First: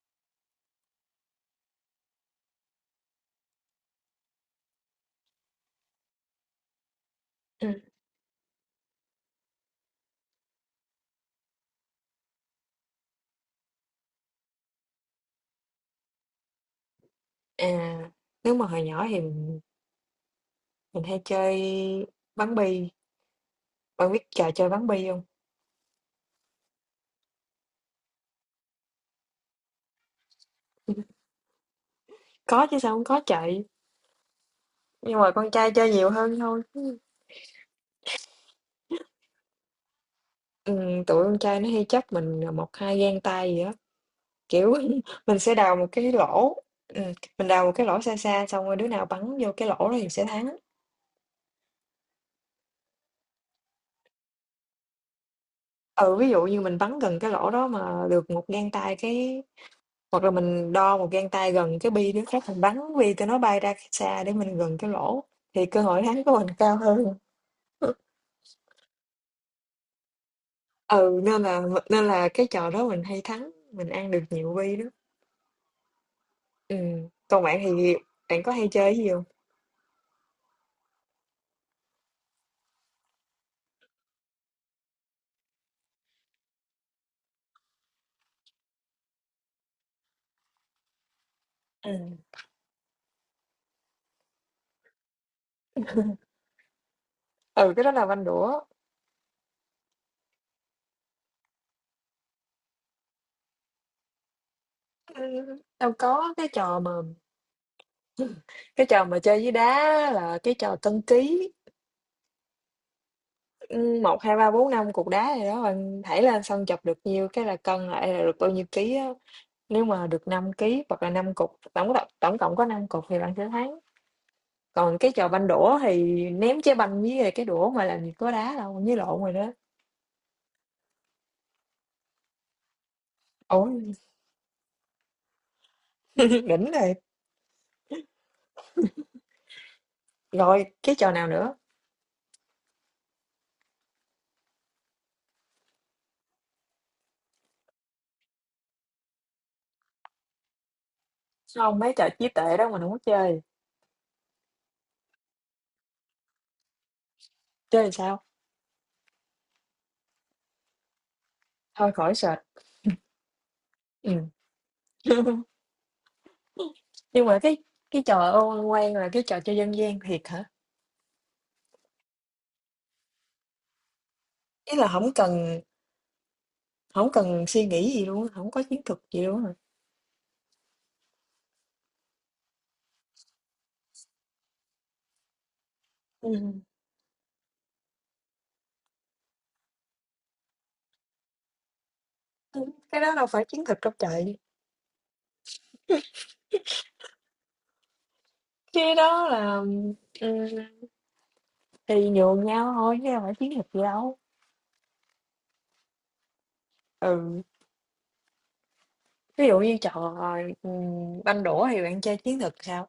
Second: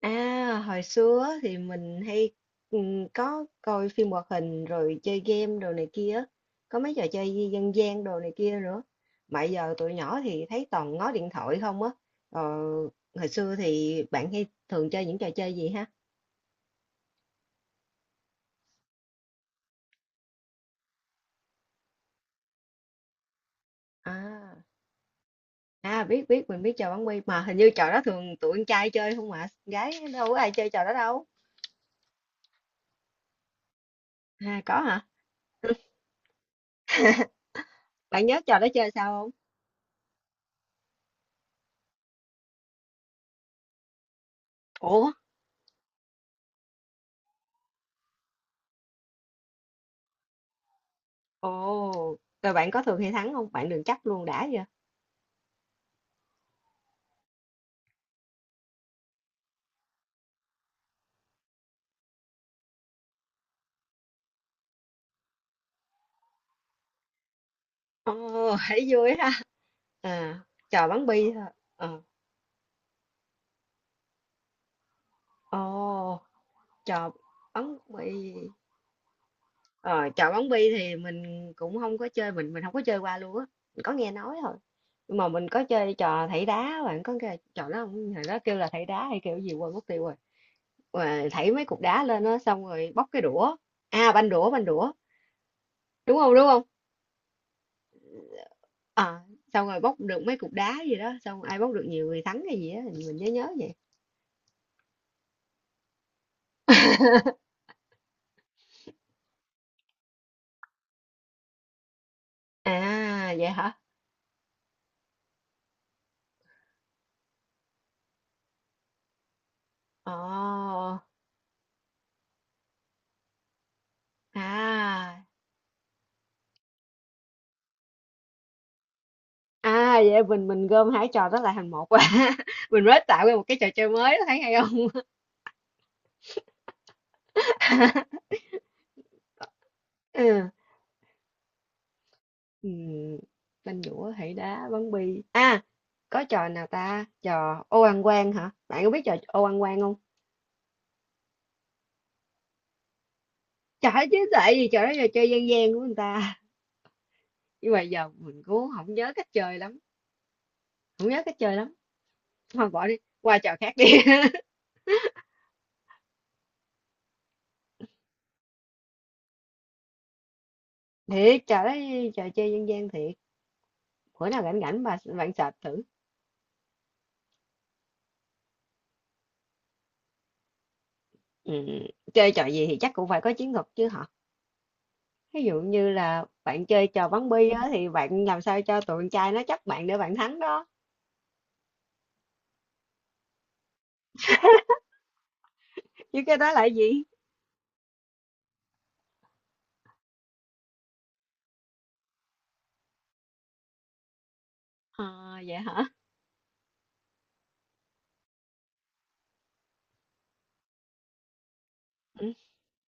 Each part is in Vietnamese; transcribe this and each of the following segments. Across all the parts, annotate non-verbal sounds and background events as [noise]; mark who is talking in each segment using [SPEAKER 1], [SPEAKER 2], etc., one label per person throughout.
[SPEAKER 1] À, hồi xưa á thì mình hay có coi phim hoạt hình rồi chơi game đồ này kia, á. Có mấy trò chơi dân
[SPEAKER 2] Ừm,
[SPEAKER 1] dân gian đồ này kia nữa. Mà giờ tụi nhỏ thì thấy toàn ngó điện thoại không á. Ờ, hồi xưa thì bạn hay thường chơi những trò chơi gì ha?
[SPEAKER 2] à, Nếu mà hồi nhỏ thì mình hay chơi bắn bi, bạn biết trò
[SPEAKER 1] À,
[SPEAKER 2] chơi bắn bi không?
[SPEAKER 1] à, biết biết mình biết trò bắn bi mà hình như trò đó thường tụi con trai chơi không mà gái đâu có ai chơi trò đó đâu.
[SPEAKER 2] [laughs] Có chứ, sao không có trời,
[SPEAKER 1] À có hả?
[SPEAKER 2] nhưng mà con trai chơi nhiều hơn thôi.
[SPEAKER 1] Bạn nhớ trò đó chơi sao không?
[SPEAKER 2] Tụi con trai nó hay chấp mình, à, 1, 2 gang tay gì đó, kiểu, [laughs]
[SPEAKER 1] Ủa?
[SPEAKER 2] mình sẽ đào một cái lỗ, ừm, mình đào một cái lỗ xa xa xong rồi đứa nào bắn vô cái lỗ đó thì sẽ thắng.
[SPEAKER 1] Ồ, rồi bạn có thường hay thắng không? Bạn đừng chắc luôn đã.
[SPEAKER 2] Ừ, ví dụ như mình bắn gần cái lỗ đó mà được một gang tay cái. Hoặc là mình đo một gang tay gần cái bi đó, khác mình bắn bi cho nó bay ra xa để mình gần cái lỗ thì cơ hội thắng của mình cao hơn. [laughs]
[SPEAKER 1] Ồ, thấy vui ha. À, trò bắn
[SPEAKER 2] Ừ,
[SPEAKER 1] bi
[SPEAKER 2] nên
[SPEAKER 1] thôi.
[SPEAKER 2] là
[SPEAKER 1] Ờ.
[SPEAKER 2] nên là cái trò đó mình hay thắng, mình ăn được nhiều bi đó.
[SPEAKER 1] Ồ,
[SPEAKER 2] Ừ,
[SPEAKER 1] chò
[SPEAKER 2] còn bạn
[SPEAKER 1] bắn
[SPEAKER 2] thì
[SPEAKER 1] bi.
[SPEAKER 2] bạn có hay chơi cái gì không?
[SPEAKER 1] Ờ, chò bắn bi thì mình cũng không có chơi, mình không có chơi qua luôn á. Mình có nghe nói thôi. Nhưng mà mình có chơi trò thảy đá, bạn có nghe trò đó không? Hồi đó kêu là thảy đá hay kêu gì quên mất tiêu rồi. Mà thảy mấy cục đá
[SPEAKER 2] Ừ.
[SPEAKER 1] lên á xong rồi bóc cái đũa. À banh đũa, banh đũa. Đúng không? Đúng không?
[SPEAKER 2] Ừ, cái đó là banh đũa.
[SPEAKER 1] À, xong rồi bóc được mấy cục đá gì đó, xong ai bóc được nhiều người thắng hay gì á, mình nhớ nhớ vậy.
[SPEAKER 2] Ừm, đâu có, cái trò mà
[SPEAKER 1] [laughs]
[SPEAKER 2] cái trò mà chơi với đá là cái trò cân ký,
[SPEAKER 1] À, vậy hả?
[SPEAKER 2] 1, 2, 3, 4, 5 cục đá gì đó, bạn thảy lên xong chọc được nhiêu cái là cân lại là được bao nhiêu ký á. Nếu mà
[SPEAKER 1] Ồ,
[SPEAKER 2] được 5 ký hoặc là 5 cục, tổng cộng có 5 cục thì bạn sẽ thắng. Còn cái
[SPEAKER 1] à.
[SPEAKER 2] trò banh đũa thì ném trái banh với lại cái đũa mà làm gì có đá đâu, với lộn rồi đó.
[SPEAKER 1] À, vậy mình gom hai trò đó lại thành một quá. [laughs] Mình mới tạo ra một cái trò chơi
[SPEAKER 2] Ôi,
[SPEAKER 1] mới, thấy hay không?
[SPEAKER 2] [laughs] đỉnh rồi.
[SPEAKER 1] [laughs] Ừ.
[SPEAKER 2] Rồi, cái trò nào nữa?
[SPEAKER 1] Ừm, Banh dũa, hỷ đá, bắn bi. À, có trò nào ta? Trò ô ăn quan hả? Bạn có biết trò ô ăn quan không?
[SPEAKER 2] Không, mấy trò trí tuệ đó mình không có chơi.
[SPEAKER 1] Trời ơi, chứ tại vì trò đó trò chơi dân gian của người ta. [laughs] Nhưng mà
[SPEAKER 2] Chơi làm
[SPEAKER 1] giờ
[SPEAKER 2] sao?
[SPEAKER 1] mình cũng không nhớ cách chơi lắm. Không nhớ cách chơi lắm.
[SPEAKER 2] Thôi khỏi search.
[SPEAKER 1] Thôi bỏ đi, qua trò khác đi.
[SPEAKER 2] Ừ.
[SPEAKER 1] [laughs]
[SPEAKER 2] [laughs] Nhưng mà cái trò ô quan là cái trò chơi dân gian thiệt hả?
[SPEAKER 1] Thiệt, trò đó trò chơi dân gian thiệt. Bữa nào rảnh
[SPEAKER 2] Ý
[SPEAKER 1] rảnh
[SPEAKER 2] là
[SPEAKER 1] bà
[SPEAKER 2] không
[SPEAKER 1] bạn sạch
[SPEAKER 2] cần
[SPEAKER 1] thử.
[SPEAKER 2] không cần suy nghĩ gì luôn, không có chiến thuật gì luôn hả?
[SPEAKER 1] Ừm, chơi trò gì thì chắc cũng phải có chiến thuật chứ hả? Ví dụ như là
[SPEAKER 2] Ừ.
[SPEAKER 1] bạn chơi trò bắn bi á, thì bạn làm sao cho tụi con trai nó chấp bạn để bạn thắng đó,
[SPEAKER 2] Cái đó đâu phải chiến thuật trong trời.
[SPEAKER 1] chứ cái đó là gì?
[SPEAKER 2] Cái đó là, ừ, thì nhường nhau thôi chứ không phải chiến thuật gì đâu.
[SPEAKER 1] Ờ, vậy hả?
[SPEAKER 2] Ừ, ví dụ như trò, ừ, banh đũa thì bạn chơi
[SPEAKER 1] Ừm,
[SPEAKER 2] chiến thuật sao?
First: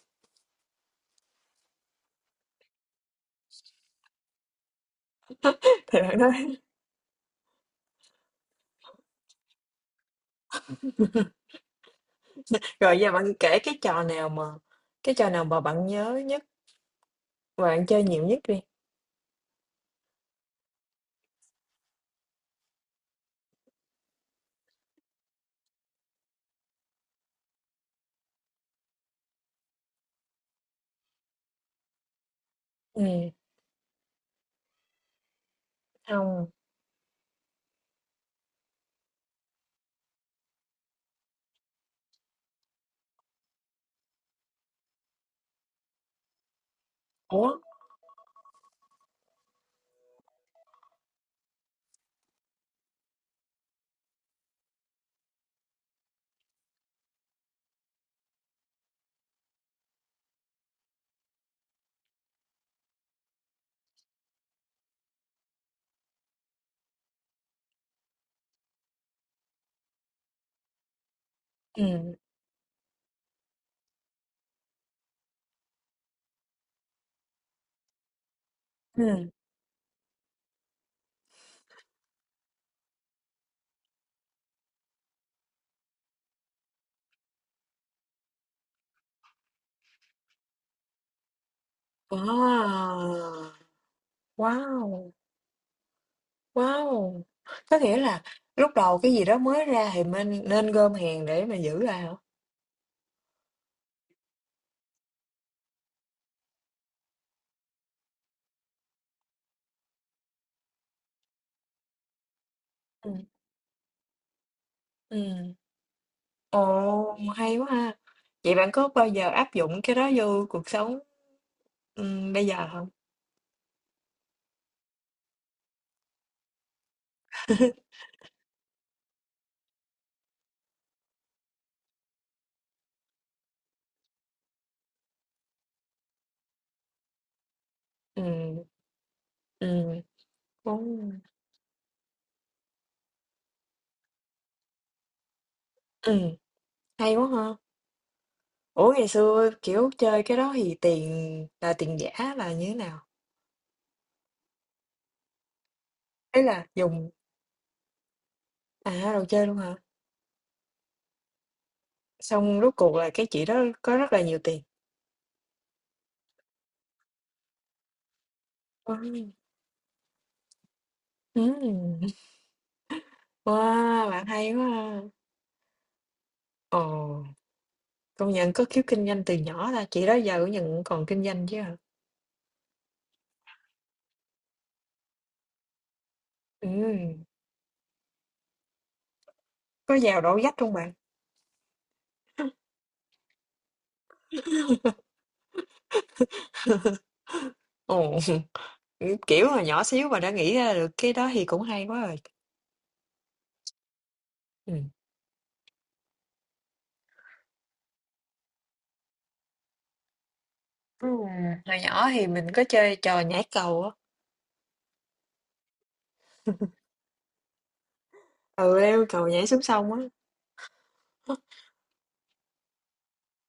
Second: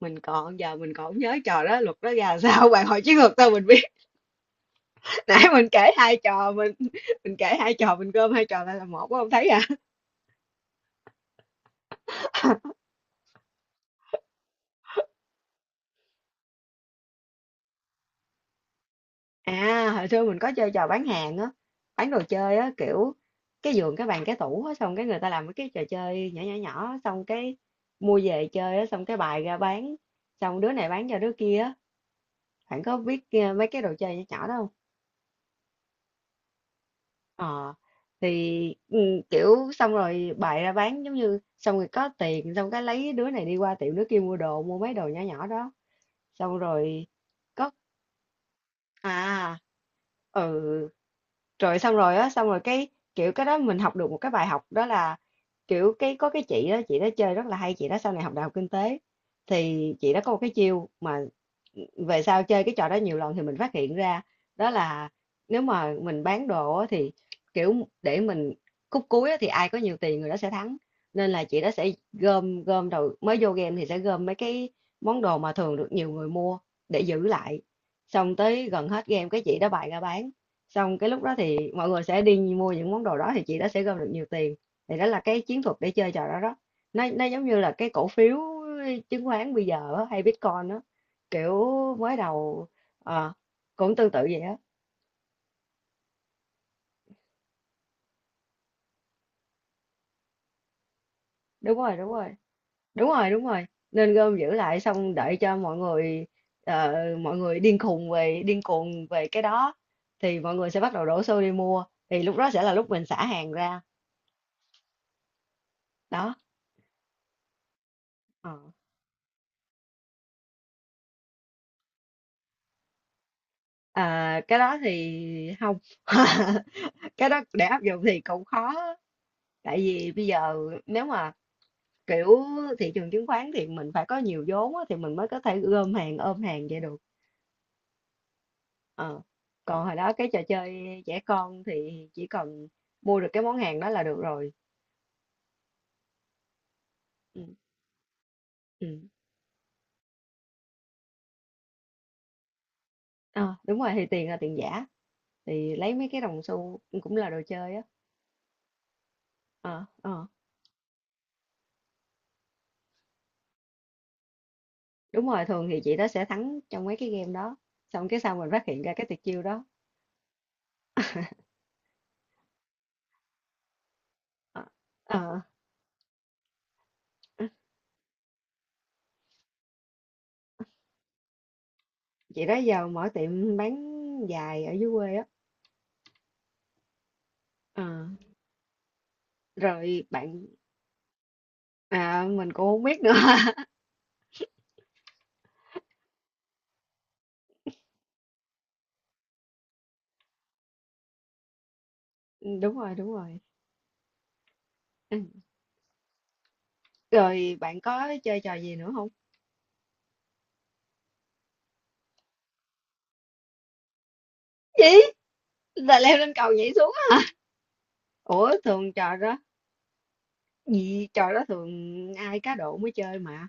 [SPEAKER 1] mình còn giờ mình còn không nhớ trò đó, luật đó ra làm sao, [laughs] bạn hỏi chiến thuật sao mình biết. Nãy
[SPEAKER 2] [laughs]
[SPEAKER 1] mình kể
[SPEAKER 2] Thì
[SPEAKER 1] hai
[SPEAKER 2] bạn
[SPEAKER 1] trò,
[SPEAKER 2] nói
[SPEAKER 1] mình kể hai trò mình gom hai trò lại là một có không thấy à?
[SPEAKER 2] rồi, giờ bạn kể cái trò nào mà bạn nhớ nhất và bạn chơi nhiều nhất đi.
[SPEAKER 1] À, hồi xưa mình có chơi trò bán hàng á, bán đồ chơi á, kiểu cái giường, cái bàn, cái tủ á, xong cái người ta làm mấy cái trò chơi nhỏ nhỏ nhỏ, xong cái mua về chơi á, xong cái bài ra bán, xong đứa này bán cho đứa kia á, bạn có biết
[SPEAKER 2] Ừ.
[SPEAKER 1] mấy cái đồ chơi nhỏ nhỏ đó không?
[SPEAKER 2] Không.
[SPEAKER 1] Ờ, thì kiểu xong rồi bài ra bán giống như xong rồi có tiền, xong cái lấy đứa này đi qua tiệm đứa kia mua đồ, mua mấy đồ nhỏ nhỏ đó, xong rồi
[SPEAKER 2] Ủa.
[SPEAKER 1] có à ừ rồi xong rồi á xong rồi cái kiểu cái đó mình học được một cái bài học đó là kiểu cái có cái chị đó chơi rất là hay, chị đó sau này học đại học kinh tế, thì chị đó có một cái chiêu mà về sau chơi cái trò đó nhiều lần thì mình phát hiện ra đó là nếu mà mình bán đồ á, thì kiểu để mình khúc cuối á, thì ai có nhiều tiền người đó sẽ thắng, nên là chị đó sẽ
[SPEAKER 2] ừ
[SPEAKER 1] gom gom đầu mới vô game thì sẽ gom mấy cái món đồ mà thường được nhiều người mua để giữ lại, xong tới gần hết game
[SPEAKER 2] ừ
[SPEAKER 1] cái chị đó bày ra bán, xong cái lúc đó thì mọi người sẽ đi mua những món đồ đó thì chị đó sẽ gom được nhiều tiền. Thì đó là cái chiến thuật để chơi trò đó đó. Nó giống như là cái cổ phiếu chứng khoán bây giờ á, hay Bitcoin đó, kiểu mới đầu ờ,
[SPEAKER 2] Wow.
[SPEAKER 1] cũng tương tự vậy á.
[SPEAKER 2] Wow wow Có nghĩa là lúc đầu cái gì đó mới ra thì mình nên gom hàng để mà
[SPEAKER 1] Đúng
[SPEAKER 2] giữ
[SPEAKER 1] rồi
[SPEAKER 2] lại
[SPEAKER 1] đúng
[SPEAKER 2] hả?
[SPEAKER 1] rồi. Đúng rồi đúng rồi. Nên gom giữ lại xong đợi cho mọi người ờ, mọi người điên khùng về điên cuồng về cái đó thì mọi người sẽ bắt đầu đổ xô đi mua, thì lúc đó sẽ là lúc mình
[SPEAKER 2] ừ
[SPEAKER 1] xả hàng ra
[SPEAKER 2] ừ
[SPEAKER 1] đó.
[SPEAKER 2] Ồ, hay quá ha! Vậy
[SPEAKER 1] Ờ.
[SPEAKER 2] bạn có bao giờ áp dụng cái đó vô cuộc sống, bây giờ không?
[SPEAKER 1] À, cái đó thì không. [laughs] Cái đó để áp
[SPEAKER 2] [laughs]
[SPEAKER 1] dụng thì cũng khó, tại vì bây giờ nếu mà kiểu thị trường chứng khoán thì mình phải có nhiều vốn á, thì mình mới có thể gom hàng ôm hàng vậy được.
[SPEAKER 2] Ừm,
[SPEAKER 1] Ờ. Còn hồi
[SPEAKER 2] ừm,
[SPEAKER 1] đó cái trò
[SPEAKER 2] đúng
[SPEAKER 1] chơi trẻ
[SPEAKER 2] rồi. [laughs]
[SPEAKER 1] con thì chỉ cần mua được cái món hàng đó là được rồi.
[SPEAKER 2] Hay quá
[SPEAKER 1] Ừ.
[SPEAKER 2] ha! Ủa,
[SPEAKER 1] Ừ.
[SPEAKER 2] ngày xưa, kiểu, chơi cái đó thì tiền là tiền giả là như thế nào?
[SPEAKER 1] Ờ, đúng rồi thì tiền là tiền giả, thì lấy mấy cái
[SPEAKER 2] Ý
[SPEAKER 1] đồng
[SPEAKER 2] là
[SPEAKER 1] xu
[SPEAKER 2] dùng,
[SPEAKER 1] cũng là đồ chơi á.
[SPEAKER 2] à, đồ chơi luôn hả?
[SPEAKER 1] Ờ, ờ.
[SPEAKER 2] Xong rốt cuộc là cái chị đó có rất là nhiều tiền.
[SPEAKER 1] Đúng rồi, thường thì chị đó sẽ thắng trong mấy cái game đó, xong cái sau mình phát hiện ra cái tuyệt
[SPEAKER 2] Wow!
[SPEAKER 1] chiêu đó.
[SPEAKER 2] Ừm, wow, bạn hay
[SPEAKER 1] Ờ.
[SPEAKER 2] quá ha!
[SPEAKER 1] Ờ.
[SPEAKER 2] Ồ, công nhận có khiếu kinh doanh từ nhỏ ta, chị đó giờ cũng nhận còn kinh doanh chứ hả?
[SPEAKER 1] Chị đó giờ mở tiệm bán giày ở dưới quê á.
[SPEAKER 2] Ừm.
[SPEAKER 1] Ờ,
[SPEAKER 2] Có
[SPEAKER 1] rồi
[SPEAKER 2] vào đổ
[SPEAKER 1] bạn
[SPEAKER 2] vách không bạn?
[SPEAKER 1] à, mình cũng không biết nữa. [laughs]
[SPEAKER 2] Ồ, [laughs] kiểu hồi nhỏ xíu mà đã nghĩ ra được cái đó thì cũng hay quá rồi.
[SPEAKER 1] Đúng rồi đúng rồi. [laughs]
[SPEAKER 2] Ừ.
[SPEAKER 1] Ừ. Rồi bạn có chơi trò gì nữa không?
[SPEAKER 2] Ừ. Hồi nhỏ thì mình có chơi trò nhảy cầu á.
[SPEAKER 1] Gì là leo lên cầu nhảy xuống á? Ủa
[SPEAKER 2] Ừ,
[SPEAKER 1] thường
[SPEAKER 2] leo
[SPEAKER 1] trò
[SPEAKER 2] cầu
[SPEAKER 1] đó,
[SPEAKER 2] nhảy xuống sông á.
[SPEAKER 1] gì trò đó thường ai cá độ mới chơi mà.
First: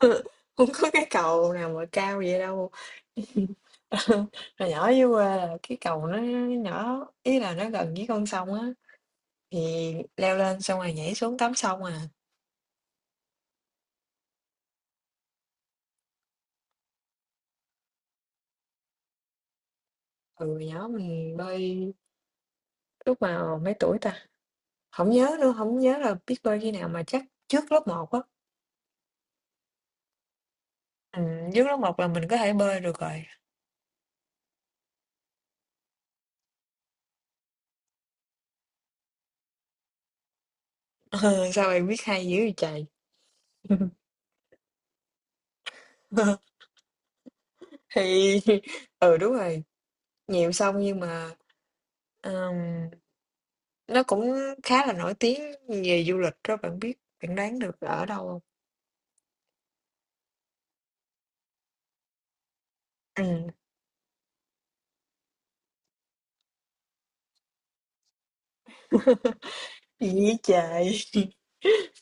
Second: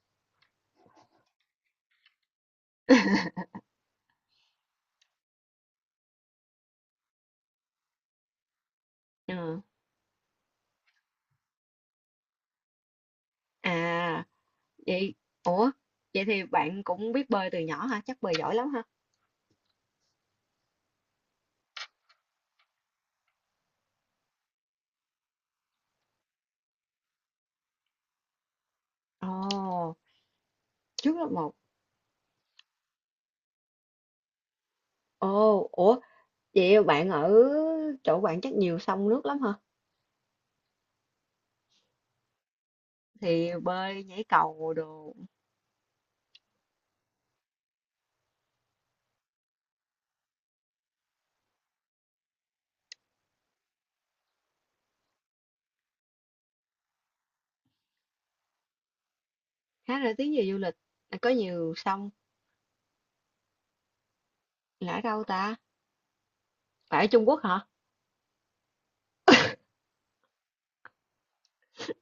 [SPEAKER 2] [laughs] Không có cái cầu nào mà cao vậy đâu.
[SPEAKER 1] [laughs]
[SPEAKER 2] [laughs] Hồi nhỏ dưới quê là cái cầu nó nhỏ, ý là nó gần với con sông á.
[SPEAKER 1] Ừ.
[SPEAKER 2] Thì leo lên xong rồi nhảy xuống tắm sông à.
[SPEAKER 1] À vậy, ủa vậy thì bạn cũng biết bơi từ nhỏ hả? Chắc bơi giỏi lắm hả?
[SPEAKER 2] Ừ, hồi nhỏ mình bơi lúc mà mấy tuổi ta. Không nhớ nữa, không nhớ là biết bơi khi nào mà chắc trước lớp một á.
[SPEAKER 1] Ồ, trước lớp một.
[SPEAKER 2] Nước lóc mọc là mình có thể bơi được rồi. [laughs]
[SPEAKER 1] Ồ, ủa vậy bạn ở chỗ bạn chắc nhiều sông nước lắm hả?
[SPEAKER 2] Sao bạn biết hay dữ vậy trời?
[SPEAKER 1] Thì bơi nhảy cầu đồ.
[SPEAKER 2] [laughs] Thì, ừ đúng rồi, nhiều sông nhưng mà, ừm, nó cũng khá là nổi tiếng về du lịch đó bạn biết, bạn đoán được ở đâu không?
[SPEAKER 1] Khá là tiếng về du lịch. À, có nhiều sông,
[SPEAKER 2] Ừm,
[SPEAKER 1] là ở đâu ta, phải ở Trung Quốc hả?
[SPEAKER 2] Gì vậy trời? [laughs]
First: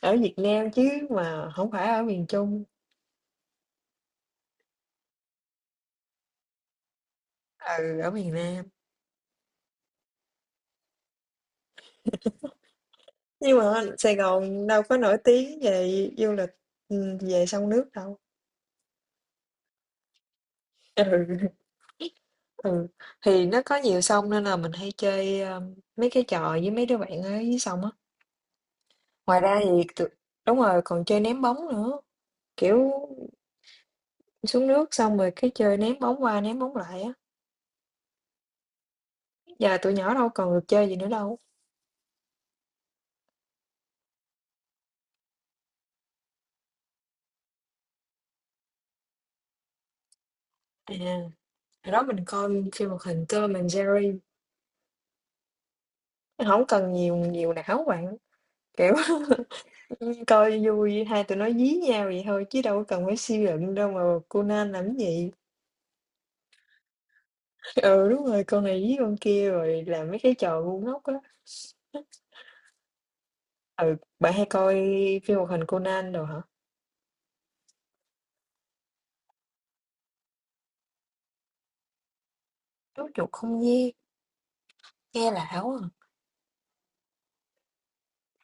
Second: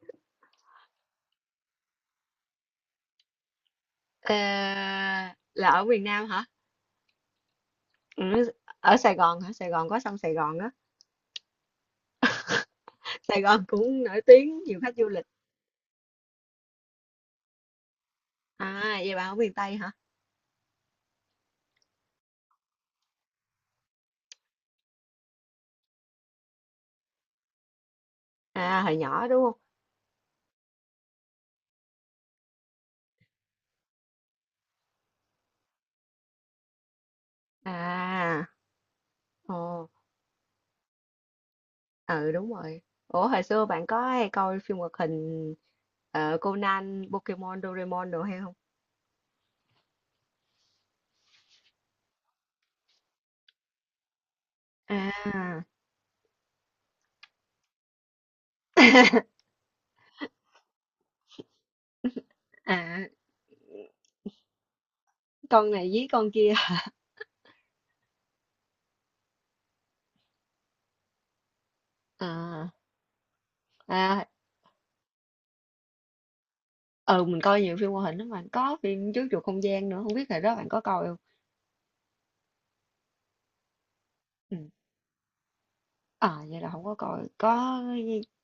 [SPEAKER 2] Ở Việt Nam chứ, mà không phải ở miền Trung.
[SPEAKER 1] Ờ, là ở miền Nam hả?
[SPEAKER 2] Ừ, ở miền
[SPEAKER 1] Ừ,
[SPEAKER 2] Nam.
[SPEAKER 1] ở Sài Gòn hả? Sài Gòn có sông Sài Gòn á, Sài
[SPEAKER 2] Nhưng
[SPEAKER 1] Gòn
[SPEAKER 2] mà
[SPEAKER 1] cũng
[SPEAKER 2] Sài
[SPEAKER 1] nổi tiếng
[SPEAKER 2] Gòn
[SPEAKER 1] nhiều
[SPEAKER 2] đâu
[SPEAKER 1] khách
[SPEAKER 2] có
[SPEAKER 1] du
[SPEAKER 2] nổi
[SPEAKER 1] lịch.
[SPEAKER 2] tiếng về du lịch, về sông nước đâu.
[SPEAKER 1] À vậy bà ở miền Tây hả?
[SPEAKER 2] [laughs] Ừ. Ừ, thì nó có nhiều sông nên là mình hay chơi, mấy cái trò với mấy đứa bạn ở dưới sông á.
[SPEAKER 1] À hồi nhỏ
[SPEAKER 2] Ngoài
[SPEAKER 1] đúng không?
[SPEAKER 2] ra thì tụi- đúng rồi, còn chơi ném bóng nữa. Kiểu xuống nước xong rồi cái chơi ném bóng qua ném bóng lại á.
[SPEAKER 1] À. Ồ.
[SPEAKER 2] Giờ tụi nhỏ đâu còn được chơi gì nữa đâu.
[SPEAKER 1] Ừ đúng rồi. Ủa hồi xưa bạn có hay coi phim hoạt hình Conan, Pokemon, Doraemon đồ hay không?
[SPEAKER 2] À, hồi đó mình coi phim hoạt hình Tom and Jerry.
[SPEAKER 1] À.
[SPEAKER 2] Không cần nhiều nhiều não bạn. Kiểu
[SPEAKER 1] [laughs]
[SPEAKER 2] [laughs] coi vui hai tụi nó dí nhau vậy thôi chứ đâu có cần
[SPEAKER 1] À,
[SPEAKER 2] phải suy luận đâu mà Conan làm cái gì.
[SPEAKER 1] con này với con kia.
[SPEAKER 2] Ừ, đúng rồi, con này với con kia rồi làm mấy cái trò ngu ngốc á.
[SPEAKER 1] À.
[SPEAKER 2] Ừ,
[SPEAKER 1] À,
[SPEAKER 2] bạn hay coi phim hoạt hình Conan rồi hả?
[SPEAKER 1] ừ mình coi nhiều phim hoạt hình lắm, mà có phim Chú Chuột Không Gian nữa không biết hồi đó bạn có coi không?
[SPEAKER 2] Chú chuột không gian,
[SPEAKER 1] Ừ.
[SPEAKER 2] nghe lạ quá. À.
[SPEAKER 1] À vậy là không có coi. Có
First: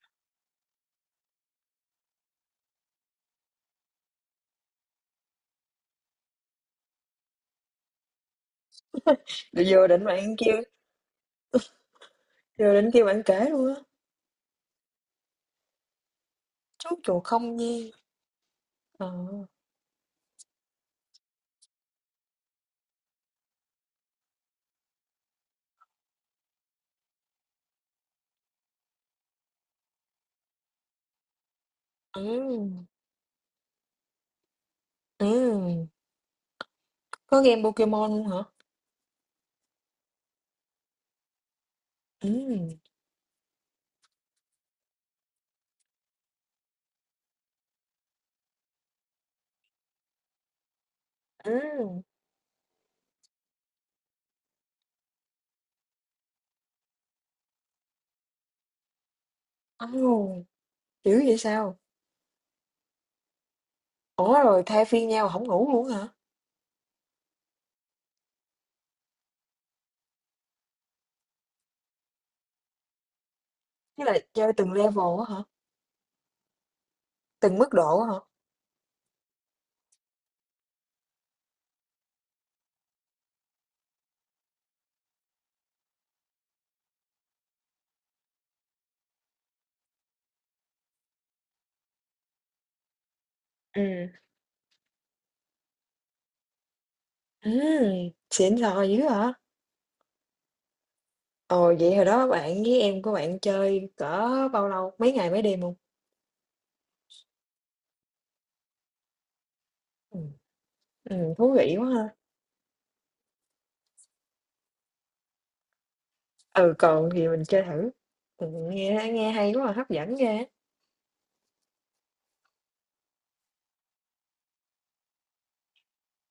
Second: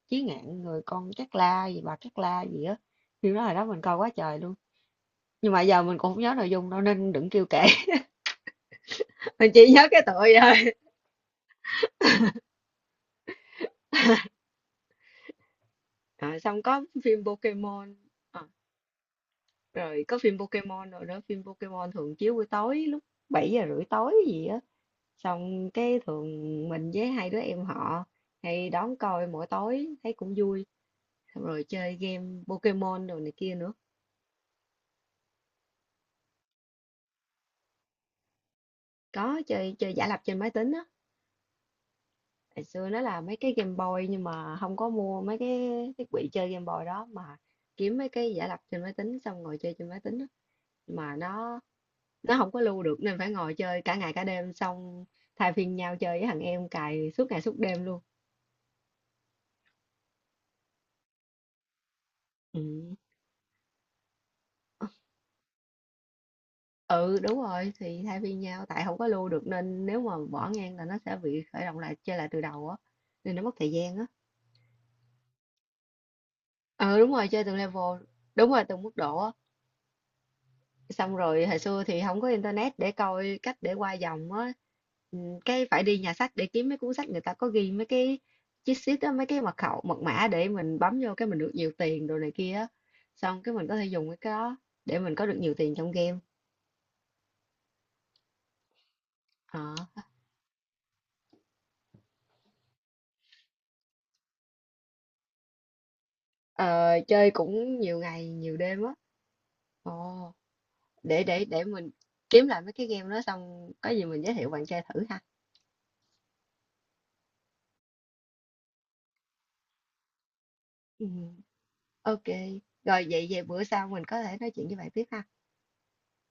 [SPEAKER 1] Chí Ngạn người con Cát La gì bà Cát La gì á, phim đó hồi đó mình coi quá trời luôn, nhưng mà giờ mình cũng không nhớ nội dung đâu nên đừng kêu kể. [laughs] Mình
[SPEAKER 2] Rồi
[SPEAKER 1] chỉ
[SPEAKER 2] Vô
[SPEAKER 1] nhớ cái
[SPEAKER 2] định
[SPEAKER 1] tựa
[SPEAKER 2] bạn
[SPEAKER 1] vậy
[SPEAKER 2] kêu,
[SPEAKER 1] thôi.
[SPEAKER 2] vô định kêu bạn kể luôn á.
[SPEAKER 1] À, xong có
[SPEAKER 2] Chú
[SPEAKER 1] phim
[SPEAKER 2] chuột không gian.
[SPEAKER 1] Pokemon. À,
[SPEAKER 2] Ờ.
[SPEAKER 1] rồi có phim Pokemon, rồi đó phim Pokemon thường chiếu buổi tối lúc 7:30 tối gì á, xong cái thường mình với hai đứa em họ hay đón coi mỗi tối thấy cũng vui, xong rồi chơi game
[SPEAKER 2] Ừ.
[SPEAKER 1] Pokemon đồ này kia nữa.
[SPEAKER 2] Ừ. Có game Pokemon luôn hả?
[SPEAKER 1] Có chơi chơi giả lập trên máy tính á.
[SPEAKER 2] Ừ.
[SPEAKER 1] Ngày xưa nó là mấy cái Game Boy nhưng mà không có mua mấy cái thiết bị chơi Game Boy đó mà kiếm mấy cái giả lập trên máy tính xong ngồi chơi trên máy tính á, mà nó
[SPEAKER 2] Ừ.
[SPEAKER 1] nó không có lưu được nên phải ngồi chơi cả ngày cả đêm, xong thay phiên nhau chơi với thằng em cài suốt ngày suốt đêm luôn.
[SPEAKER 2] Ồ, dữ vậy sao?
[SPEAKER 1] Ừ.
[SPEAKER 2] Ủa rồi thay phiên nhau không ngủ luôn hả?
[SPEAKER 1] Ừ đúng rồi, thì thay phiên nhau tại không có lưu được, nên nếu mà bỏ ngang là nó sẽ bị khởi động lại chơi lại từ đầu á, nên nó mất thời gian
[SPEAKER 2] Tức
[SPEAKER 1] á.
[SPEAKER 2] là chơi từng level á hả?
[SPEAKER 1] Ờ đúng rồi, chơi từng
[SPEAKER 2] Từng mức độ
[SPEAKER 1] level,
[SPEAKER 2] á hả?
[SPEAKER 1] đúng rồi từng mức độ á. Xong rồi hồi xưa thì không có internet để coi cách để qua vòng á. Ừ, cái phải đi nhà sách để kiếm mấy cuốn sách người ta có ghi mấy cái cheat sheet á, mấy cái mật khẩu, mật mã để mình bấm vô cái mình được nhiều tiền đồ này kia á. Xong cái mình có thể
[SPEAKER 2] Ừ.
[SPEAKER 1] dùng cái đó để mình có được nhiều tiền trong game.
[SPEAKER 2] Ừ, xịn sò dữ hả?
[SPEAKER 1] Ờ.
[SPEAKER 2] Ồ, vậy hồi đó bạn với em của bạn chơi cỡ bao lâu? Mấy ngày mấy đêm hông?
[SPEAKER 1] Ờ, chơi cũng nhiều ngày, nhiều đêm á. Ồ,
[SPEAKER 2] Ừm,
[SPEAKER 1] để để
[SPEAKER 2] thú
[SPEAKER 1] để
[SPEAKER 2] vị quá
[SPEAKER 1] mình
[SPEAKER 2] ha.
[SPEAKER 1] kiếm lại mấy cái game đó xong có gì mình giới thiệu bạn chơi thử ha.
[SPEAKER 2] Ừ, còn thì mình chơi thử. Nghe nghe hay quá à, hấp dẫn ghê á.
[SPEAKER 1] Ừ. Ok, rồi vậy về bữa sau mình có thể nói chuyện với bạn tiếp ha.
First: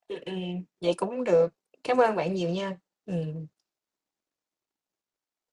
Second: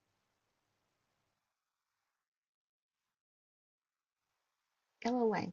[SPEAKER 2] Ừm, vậy cũng được. Cảm ơn bạn nhiều nha. Ừm.
[SPEAKER 1] Cảm ơn bạn.